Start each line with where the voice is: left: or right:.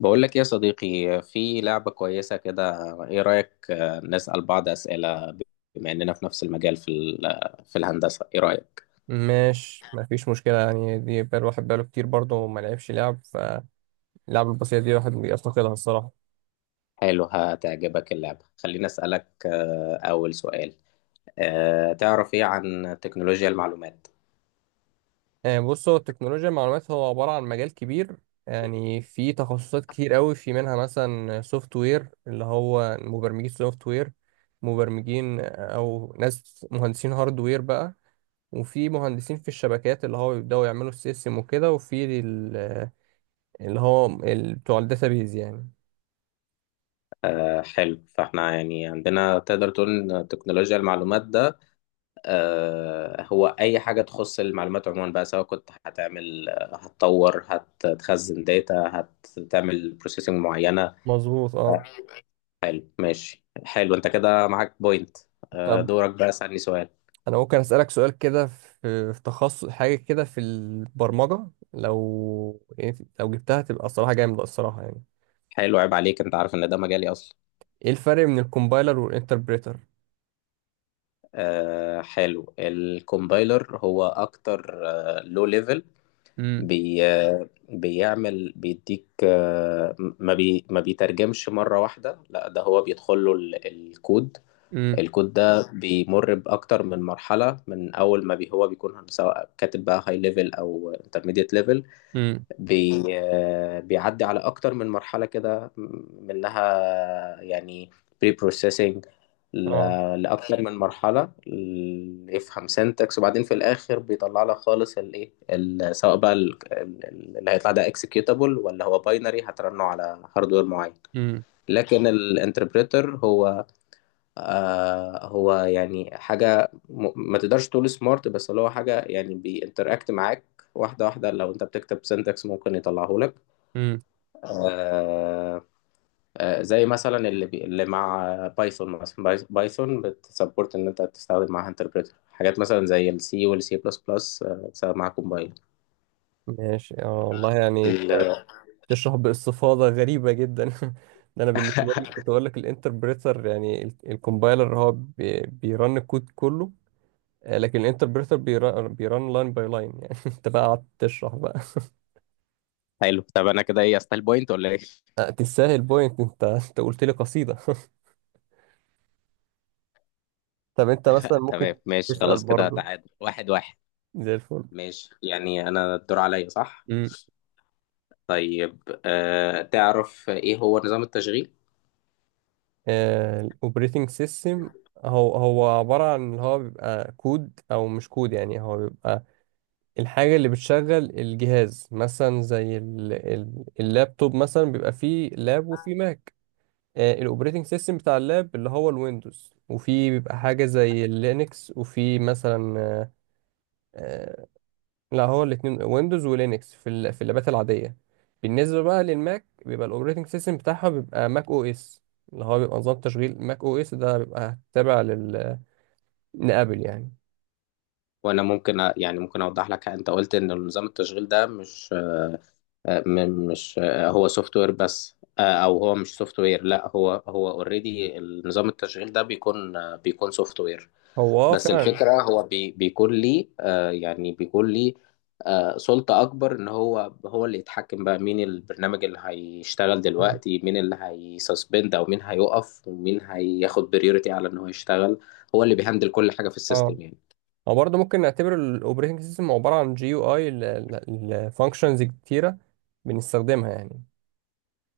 left: بقول لك إيه يا صديقي، في لعبة كويسة كده. ايه رأيك نسأل بعض أسئلة؟ بما اننا في نفس المجال، في الهندسة. ايه رأيك؟
right: ماشي، مفيش مشكلة. يعني دي بقى الواحد بقاله كتير برضه وما لعبش لعب، فاللعب البسيطة دي الواحد بيفتقدها الصراحة.
left: حلو، هتعجبك اللعبة. خليني أسألك أول سؤال. تعرف ايه عن تكنولوجيا المعلومات؟
right: بص، هو التكنولوجيا المعلومات هو عبارة عن مجال كبير. يعني في تخصصات كتير قوي، في منها مثلا سوفت وير اللي هو مبرمجين سوفت وير، مبرمجين. أو ناس مهندسين هاردوير بقى. وفي مهندسين في الشبكات اللي هو بيبدأوا يعملوا السيستم وكده، وفي اللي هو بتوع الداتابيز يعني.
left: حلو، فاحنا يعني عندنا تقدر تقول ان تكنولوجيا المعلومات ده هو اي حاجة تخص المعلومات عموما بقى، سواء كنت هتعمل هتطور، هتخزن داتا، هتعمل بروسيسنج معينة.
right: مظبوط، اه.
left: حلو، ماشي، حلو. انت كده معاك بوينت.
right: طب،
left: دورك بقى، اسألني سؤال.
right: انا ممكن اسالك سؤال كده في تخصص حاجه كده في البرمجه. لو يعني لو جبتها تبقى الصراحه جامده الصراحه يعني.
left: حلو، عيب عليك، انت عارف ان ده مجالي اصلا.
right: ايه الفرق بين الكومبايلر والانتربريتر؟
left: حلو، الكومبايلر هو اكتر لو ليفل.
right: امم
left: بي آه، بيعمل، بيديك ما بيترجمش مرة واحدة، لا ده هو بيدخل له الكود.
right: امم
left: الكود ده بيمر بأكتر من مرحلة، من أول ما بي هو بيكون سواء كاتب بقى هاي ليفل أو انترميديت ليفل.
right: امم
left: بي بيعدي على اكتر من مرحله كده، منها يعني بري بروسيسنج
right: اه.
left: لاكتر من مرحله يفهم سنتكس، وبعدين في الاخر بيطلع لك خالص الايه، سواء بقى اللي هيطلع ده اكسكيوتابل ولا هو باينري هترنه على هاردوير معين.
right: امم
left: لكن الانتربريتر هو، آه هو يعني حاجه ما تقدرش تقول سمارت، بس اللي هو حاجه يعني بينتراكت معاك واحده واحده. لو انت بتكتب سنتكس ممكن يطلعه لك.
right: امم
left: اه آه، زي مثلا اللي مع بايثون مثلا. بايثون بتسبورت ان انت تستخدم معاها انتربريتر، حاجات مثلا زي السي والسي بلس بلس بتستخدم معاها كومبايل
right: ماشي، اه والله يعني.
left: ال-
right: تشرح باستفاضه غريبه جدا. ده انا بالنسبه لي كنت اقول لك الانتربريتر، يعني الكومبايلر هو بيرن الكود كله. لكن الانتربريتر بيرن لاين باي لاين. يعني انت بقى قعدت تشرح بقى.
left: حلو، طب انا كده ايه، استايل بوينت ولا ايه؟
right: تستاهل بوينت. انت قلت لي قصيدة. طب انت مثلا ممكن
left: تمام ماشي،
right: تسأل
left: خلاص كده
right: برضو،
left: تعادل واحد واحد.
right: زي الفل.
left: ماشي، يعني انا الدور عليا صح؟
right: امم
left: طيب أه، تعرف ايه هو نظام التشغيل؟
right: الاوبريتنج سيستم، هو هو عبارة عن اللي هو بيبقى كود او مش كود، يعني هو بيبقى الحاجة اللي بتشغل الجهاز مثلا زي اللابتوب. مثلا بيبقى فيه لاب وفيه ماك. الاوبريتنج سيستم بتاع اللاب اللي هو الويندوز، وفي بيبقى حاجة زي اللينكس، وفي مثلا. آه، لا، هو الاثنين ويندوز ولينكس في في اللابات العاديه. بالنسبه بقى للماك، بيبقى الاوبريتنج سيستم بتاعها بيبقى ماك او اس، اللي هو بيبقى نظام تشغيل ماك او اس، ده بيبقى تابع لابل يعني.
left: وانا ممكن يعني ممكن اوضح لك. انت قلت ان نظام التشغيل ده مش، مش هو سوفت وير بس، او هو مش سوفت وير. لا هو هو اوريدي نظام التشغيل ده بيكون بيكون سوفت وير.
right: هو اه
left: بس
right: فعلا.
left: الفكرة، هو بي بيكون لي يعني بيكون لي سلطة أكبر، إن هو هو اللي يتحكم بقى مين البرنامج اللي هيشتغل دلوقتي، مين اللي هيسسبند أو مين هيقف ومين هياخد بريورتي على إن هو يشتغل. هو اللي بيهندل كل حاجة في
right: اه،
left: السيستم يعني.
right: هو برضه ممكن نعتبر الاوبريتنج سيستم عباره عن جي يو اي لفانكشنز كتيره بنستخدمها يعني.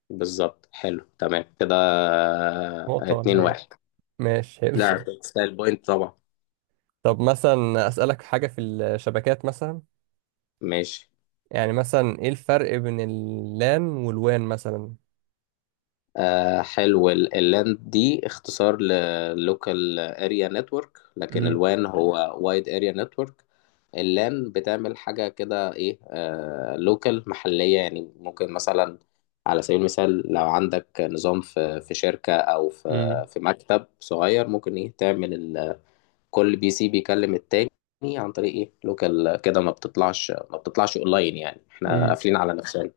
left: بالظبط، حلو تمام كده.
right: نقطه ولا
left: اتنين
right: ايه؟
left: واحد.
right: ماشي، حلو.
left: لا، تستاهل بوينت طبعا.
right: طب مثلا اسالك حاجه في الشبكات مثلا.
left: ماشي.
right: يعني مثلا، ايه الفرق بين اللان والوان مثلا؟
left: آه حلو، اللاند دي اختصار للوكال اريا نتورك، لكن الوان هو وايد اريا نتورك. اللان بتعمل حاجة كده ايه، آه لوكال محلية يعني. ممكن مثلا على سبيل المثال، لو عندك نظام في شركة او
right: امم
left: في مكتب صغير، ممكن ايه تعمل كل بي سي بيكلم التاني عن طريق ايه لوكال كده، ما بتطلعش ما بتطلعش اونلاين، يعني احنا
right: امم
left: قافلين على نفسنا.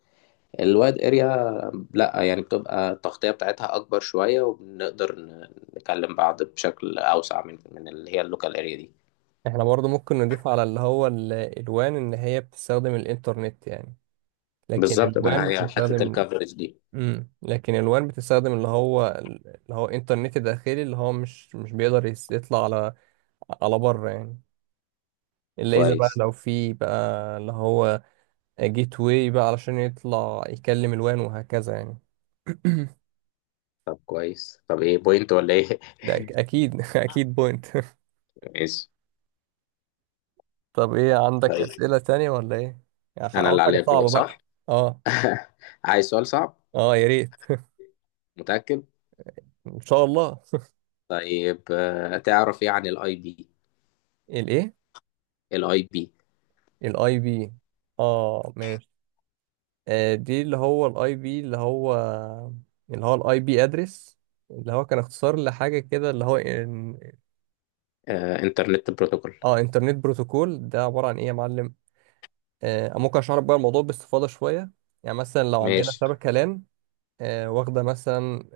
left: الوايد اريا لا، يعني بتبقى التغطية بتاعتها أكبر شوية، وبنقدر نكلم بعض بشكل أوسع من اللي هي اللوكال اريا دي.
right: احنا برضو ممكن نضيف على اللي هو الوان ان هي بتستخدم الانترنت يعني. لكن
left: بالظبط، ما
right: الوان
left: هي حتة
right: بتستخدم.
left: الكفرج دي.
right: لكن الوان بتستخدم اللي هو انترنت داخلي، اللي هو مش بيقدر يطلع على على بره يعني. الا اذا بقى،
left: كويس.
right: لو في بقى اللي هو جيت واي بقى، علشان يطلع يكلم الوان وهكذا يعني.
left: طب كويس، طب ايه، بوينت ولا ايه؟
right: ده اكيد. اكيد بوينت.
left: ماشي.
right: طب، ايه عندك
left: طيب
right: اسئلة تانية ولا ايه؟ يعني
left: أنا
right: عاوز
left: اللي
right: حاجة
left: عليا الدور
right: صعبة
left: صح؟
right: بقى. اه،
left: عايز سؤال صعب؟
right: اه، يا ريت.
left: متأكد؟
right: ان شاء الله.
left: طيب تعرف ايه عن الاي بي؟
right: الايه؟
left: الاي بي؟
right: الاي بي؟ اه، ماشي. آه، دي اللي هو الاي بي اللي هو اللي هو الاي بي ادرس، اللي هو كان اختصار لحاجه كده، اللي هو إن...
left: انترنت بروتوكول.
right: اه، انترنت بروتوكول. ده عباره عن ايه يا معلم؟ آه، ممكن اشرح لك بقى الموضوع باستفاضه شويه. يعني مثلا لو عندنا
left: ماشي،
right: شبكه لان، آه، واخده مثلا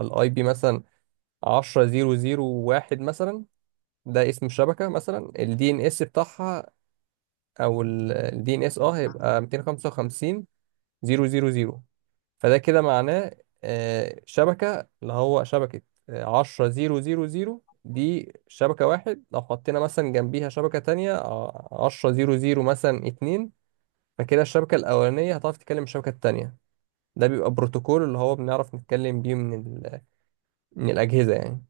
right: الاي بي مثلا 10 0 0 1 مثلا. ده اسم الشبكه، مثلا الدي ان اس بتاعها، او الدي ان اس، اه، هيبقى 255 000. فده كده معناه شبكة اللي هو شبكة عشرة زيرو زيرو زيرو، دي شبكة واحد. لو حطينا مثلا جنبيها شبكة تانية، عشرة زيرو زيرو مثلا اتنين، فكده الشبكة الأولانية هتعرف تتكلم الشبكة التانية. ده بيبقى بروتوكول اللي هو بنعرف نتكلم بيه من ال... من الأجهزة يعني.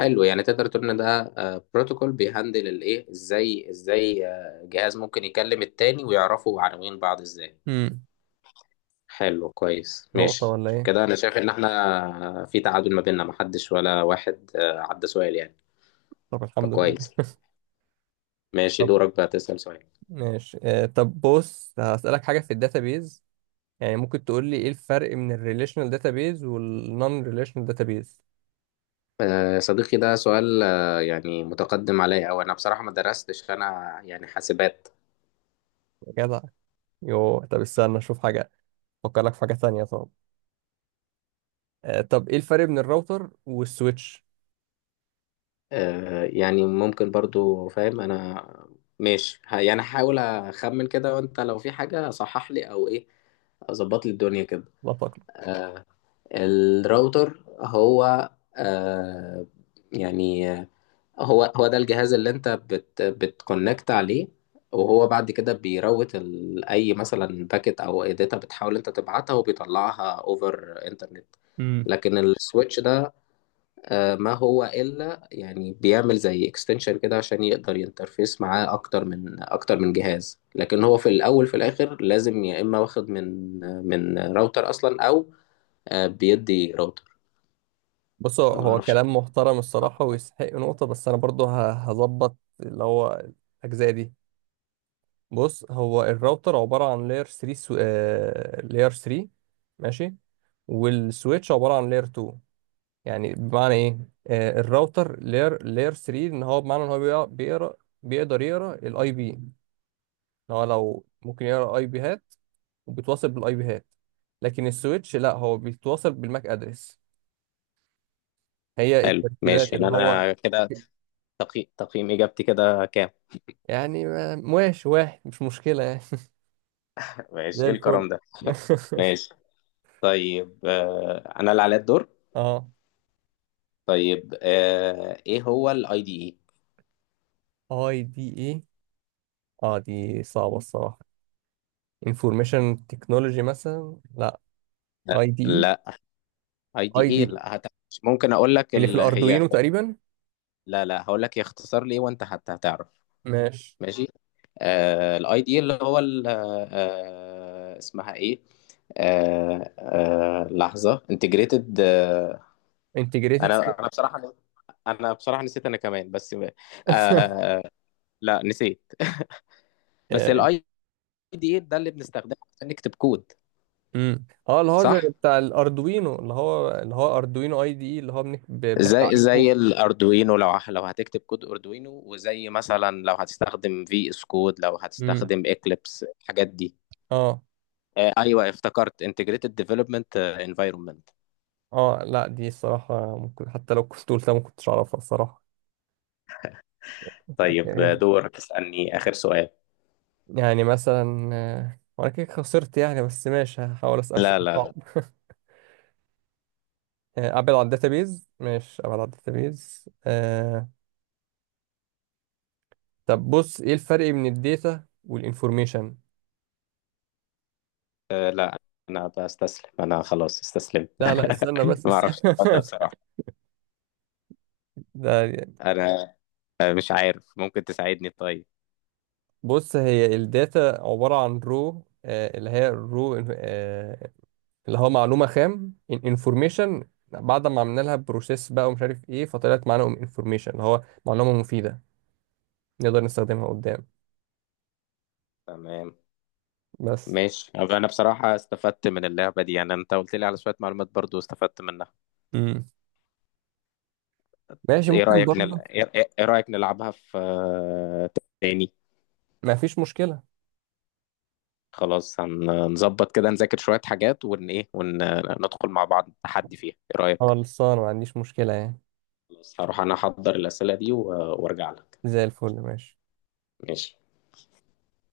left: حلو، يعني تقدر تقول ان ده بروتوكول بيهندل الايه، ازاي ازاي جهاز ممكن يكلم التاني ويعرفوا عناوين بعض ازاي.
right: امم
left: حلو، كويس،
right: نقطة
left: ماشي.
right: ولا إيه؟
left: كده انا شايف ان احنا في تعادل ما بيننا، محدش ولا واحد عدى سؤال يعني.
right: طب، الحمد لله.
left: فكويس. ماشي،
right: طب.
left: دورك بقى تسأل سؤال.
right: ماشي. طب بص، هسألك حاجة في الداتابيز. يعني ممكن تقول لي إيه الفرق من الريليشنال داتابيز والنون ريليشنال داتابيز؟
left: صديقي ده سؤال يعني متقدم عليا، او انا بصراحة ما درستش، انا يعني حاسبات.
right: جدع. يوه، طب استنى اشوف حاجة، افكر لك في حاجة تانية. طب، آه، طب ايه الفرق بين الراوتر والسويتش؟
left: يعني ممكن برضو فاهم انا. ماشي، يعني هحاول اخمن كده، وانت لو في حاجة صحح لي او ايه، اظبط لي الدنيا كده.
right: لا تقلق.
left: الراوتر هو، آه يعني هو هو ده الجهاز اللي انت بتكونكت عليه، وهو بعد كده بيروت اي مثلا باكت او اي داتا بتحاول انت تبعتها، وبيطلعها اوفر انترنت.
right: امم
left: لكن السويتش ده، ما هو إلا يعني بيعمل زي اكستنشن كده عشان يقدر ينترفيس معاه أكتر من جهاز، لكن هو في الأول في الآخر لازم يا إما واخد من راوتر أصلا، أو بيدي راوتر.
right: بص، هو
left: ما
right: هو
left: أعرفش.
right: كلام محترم الصراحة ويستحق نقطة، بس أنا برضو هظبط اللي هو الأجزاء دي. بص، هو الراوتر عبارة عن لاير 3 لاير 3. ماشي. والسويتش عبارة عن لاير 2. يعني بمعنى إيه؟ آه، الراوتر لاير 3، إن هو بمعنى إن هو بيقرأ بيقدر يقرأ الأي بي. إن هو لو ممكن يقرأ أي بيهات، وبتواصل بالاي بي هات. لكن السويتش لا، هو بيتواصل بالماك ادرس. هي
left: حلو، ماشي.
right: الترتيبات
left: يعني
right: اللي هو.
left: أنا كده تقييم إجابتي كده كام؟
right: يعني ماشي، واحد مش مشكلة يعني.
left: ماشي.
right: زي
left: إيه
right: الفل.
left: الكرم ده؟ ماشي. طيب أنا اللي عليا الدور.
right: اه.
left: طيب إيه هو الأي دي إي؟
right: اي دي اي. اه، دي صعبة الصراحة. انفورميشن تكنولوجي مثلا؟ لا. اي دي.
left: لا، اي
right: اي
left: دي
right: اي دي
left: اي.
right: إي.
left: لا هت... ممكن اقول لك
right: اللي في
left: ال... هي.
right: الاردوينو تقريبا.
left: لا لا، هقول لك يختصر لي وانت حتى هتعرف.
right: ماشي.
left: ماشي. آه، الاي دي اللي هو اسمها ايه، لحظه، انتجريتد آه.
right: انتجريتد.
left: انا بصراحه، بصراحه نسيت انا كمان بس. آه، لا نسيت. بس
right: اه.
left: الاي دي ده اللي بنستخدمه عشان نكتب كود.
right: أمم. آه، اللي هو زي
left: صح،
right: بتاع الاردوينو، اللي هو اردوينو اي دي اي اللي هو بنحكي
left: زي
right: عليه
left: زي
right: كود.
left: الاردوينو. لو لو هتكتب كود اردوينو، وزي مثلا لو هتستخدم في اس كود، لو هتستخدم اكليبس الحاجات دي.
right: اه.
left: ايوه افتكرت integrated development environment.
right: اه، لا، دي الصراحة ممكن حتى لو كنت قلتها ما كنتش اعرفها الصراحة.
left: طيب دورك اسألني آخر سؤال.
right: يعني مثلا، وانا كده خسرت يعني، بس ماشي هحاول اسأل
left: لا
right: سؤال
left: لا
right: صعب.
left: لا.
right: ابعد عن الداتابيز. ماشي، ابعد عن الداتابيز. طب بص، ايه الفرق بين الداتا والانفورميشن؟
left: لا انا بستسلم، انا خلاص استسلمت
right: لا، لا، استنى بس
left: ما اعرفش
right: استنى.
left: السؤال ده بصراحة.
right: ده
left: انا مش عارف، ممكن تساعدني طيب؟
right: بص، هي الداتا عبارة عن رو، آه، اللي هي الرو، اللي هو معلومة خام. انفورميشن بعد ما عملنا لها بروسيس بقى ومش عارف ايه، فطلعت معانا انفورميشن اللي هو معلومة مفيدة نقدر نستخدمها قدام.
left: تمام.
right: بس.
left: ماشي، طب انا بصراحة استفدت من اللعبة دي، يعني انت قلت لي على شوية معلومات برضو استفدت منها.
right: امم ماشي،
left: ايه
right: ممكن
left: رأيك نل...
right: برضه.
left: ايه إيه رأيك نلعبها في تاني؟
right: ما فيش مشكلة.
left: خلاص، هنظبط كده، نذاكر شوية حاجات ون ايه، وندخل مع بعض تحدي فيها، ايه رأيك؟
right: خلصانة، ما عنديش مشكلة يعني.
left: خلاص، هروح انا احضر الأسئلة دي وارجع لك.
right: زي الفل، ماشي.
left: ماشي.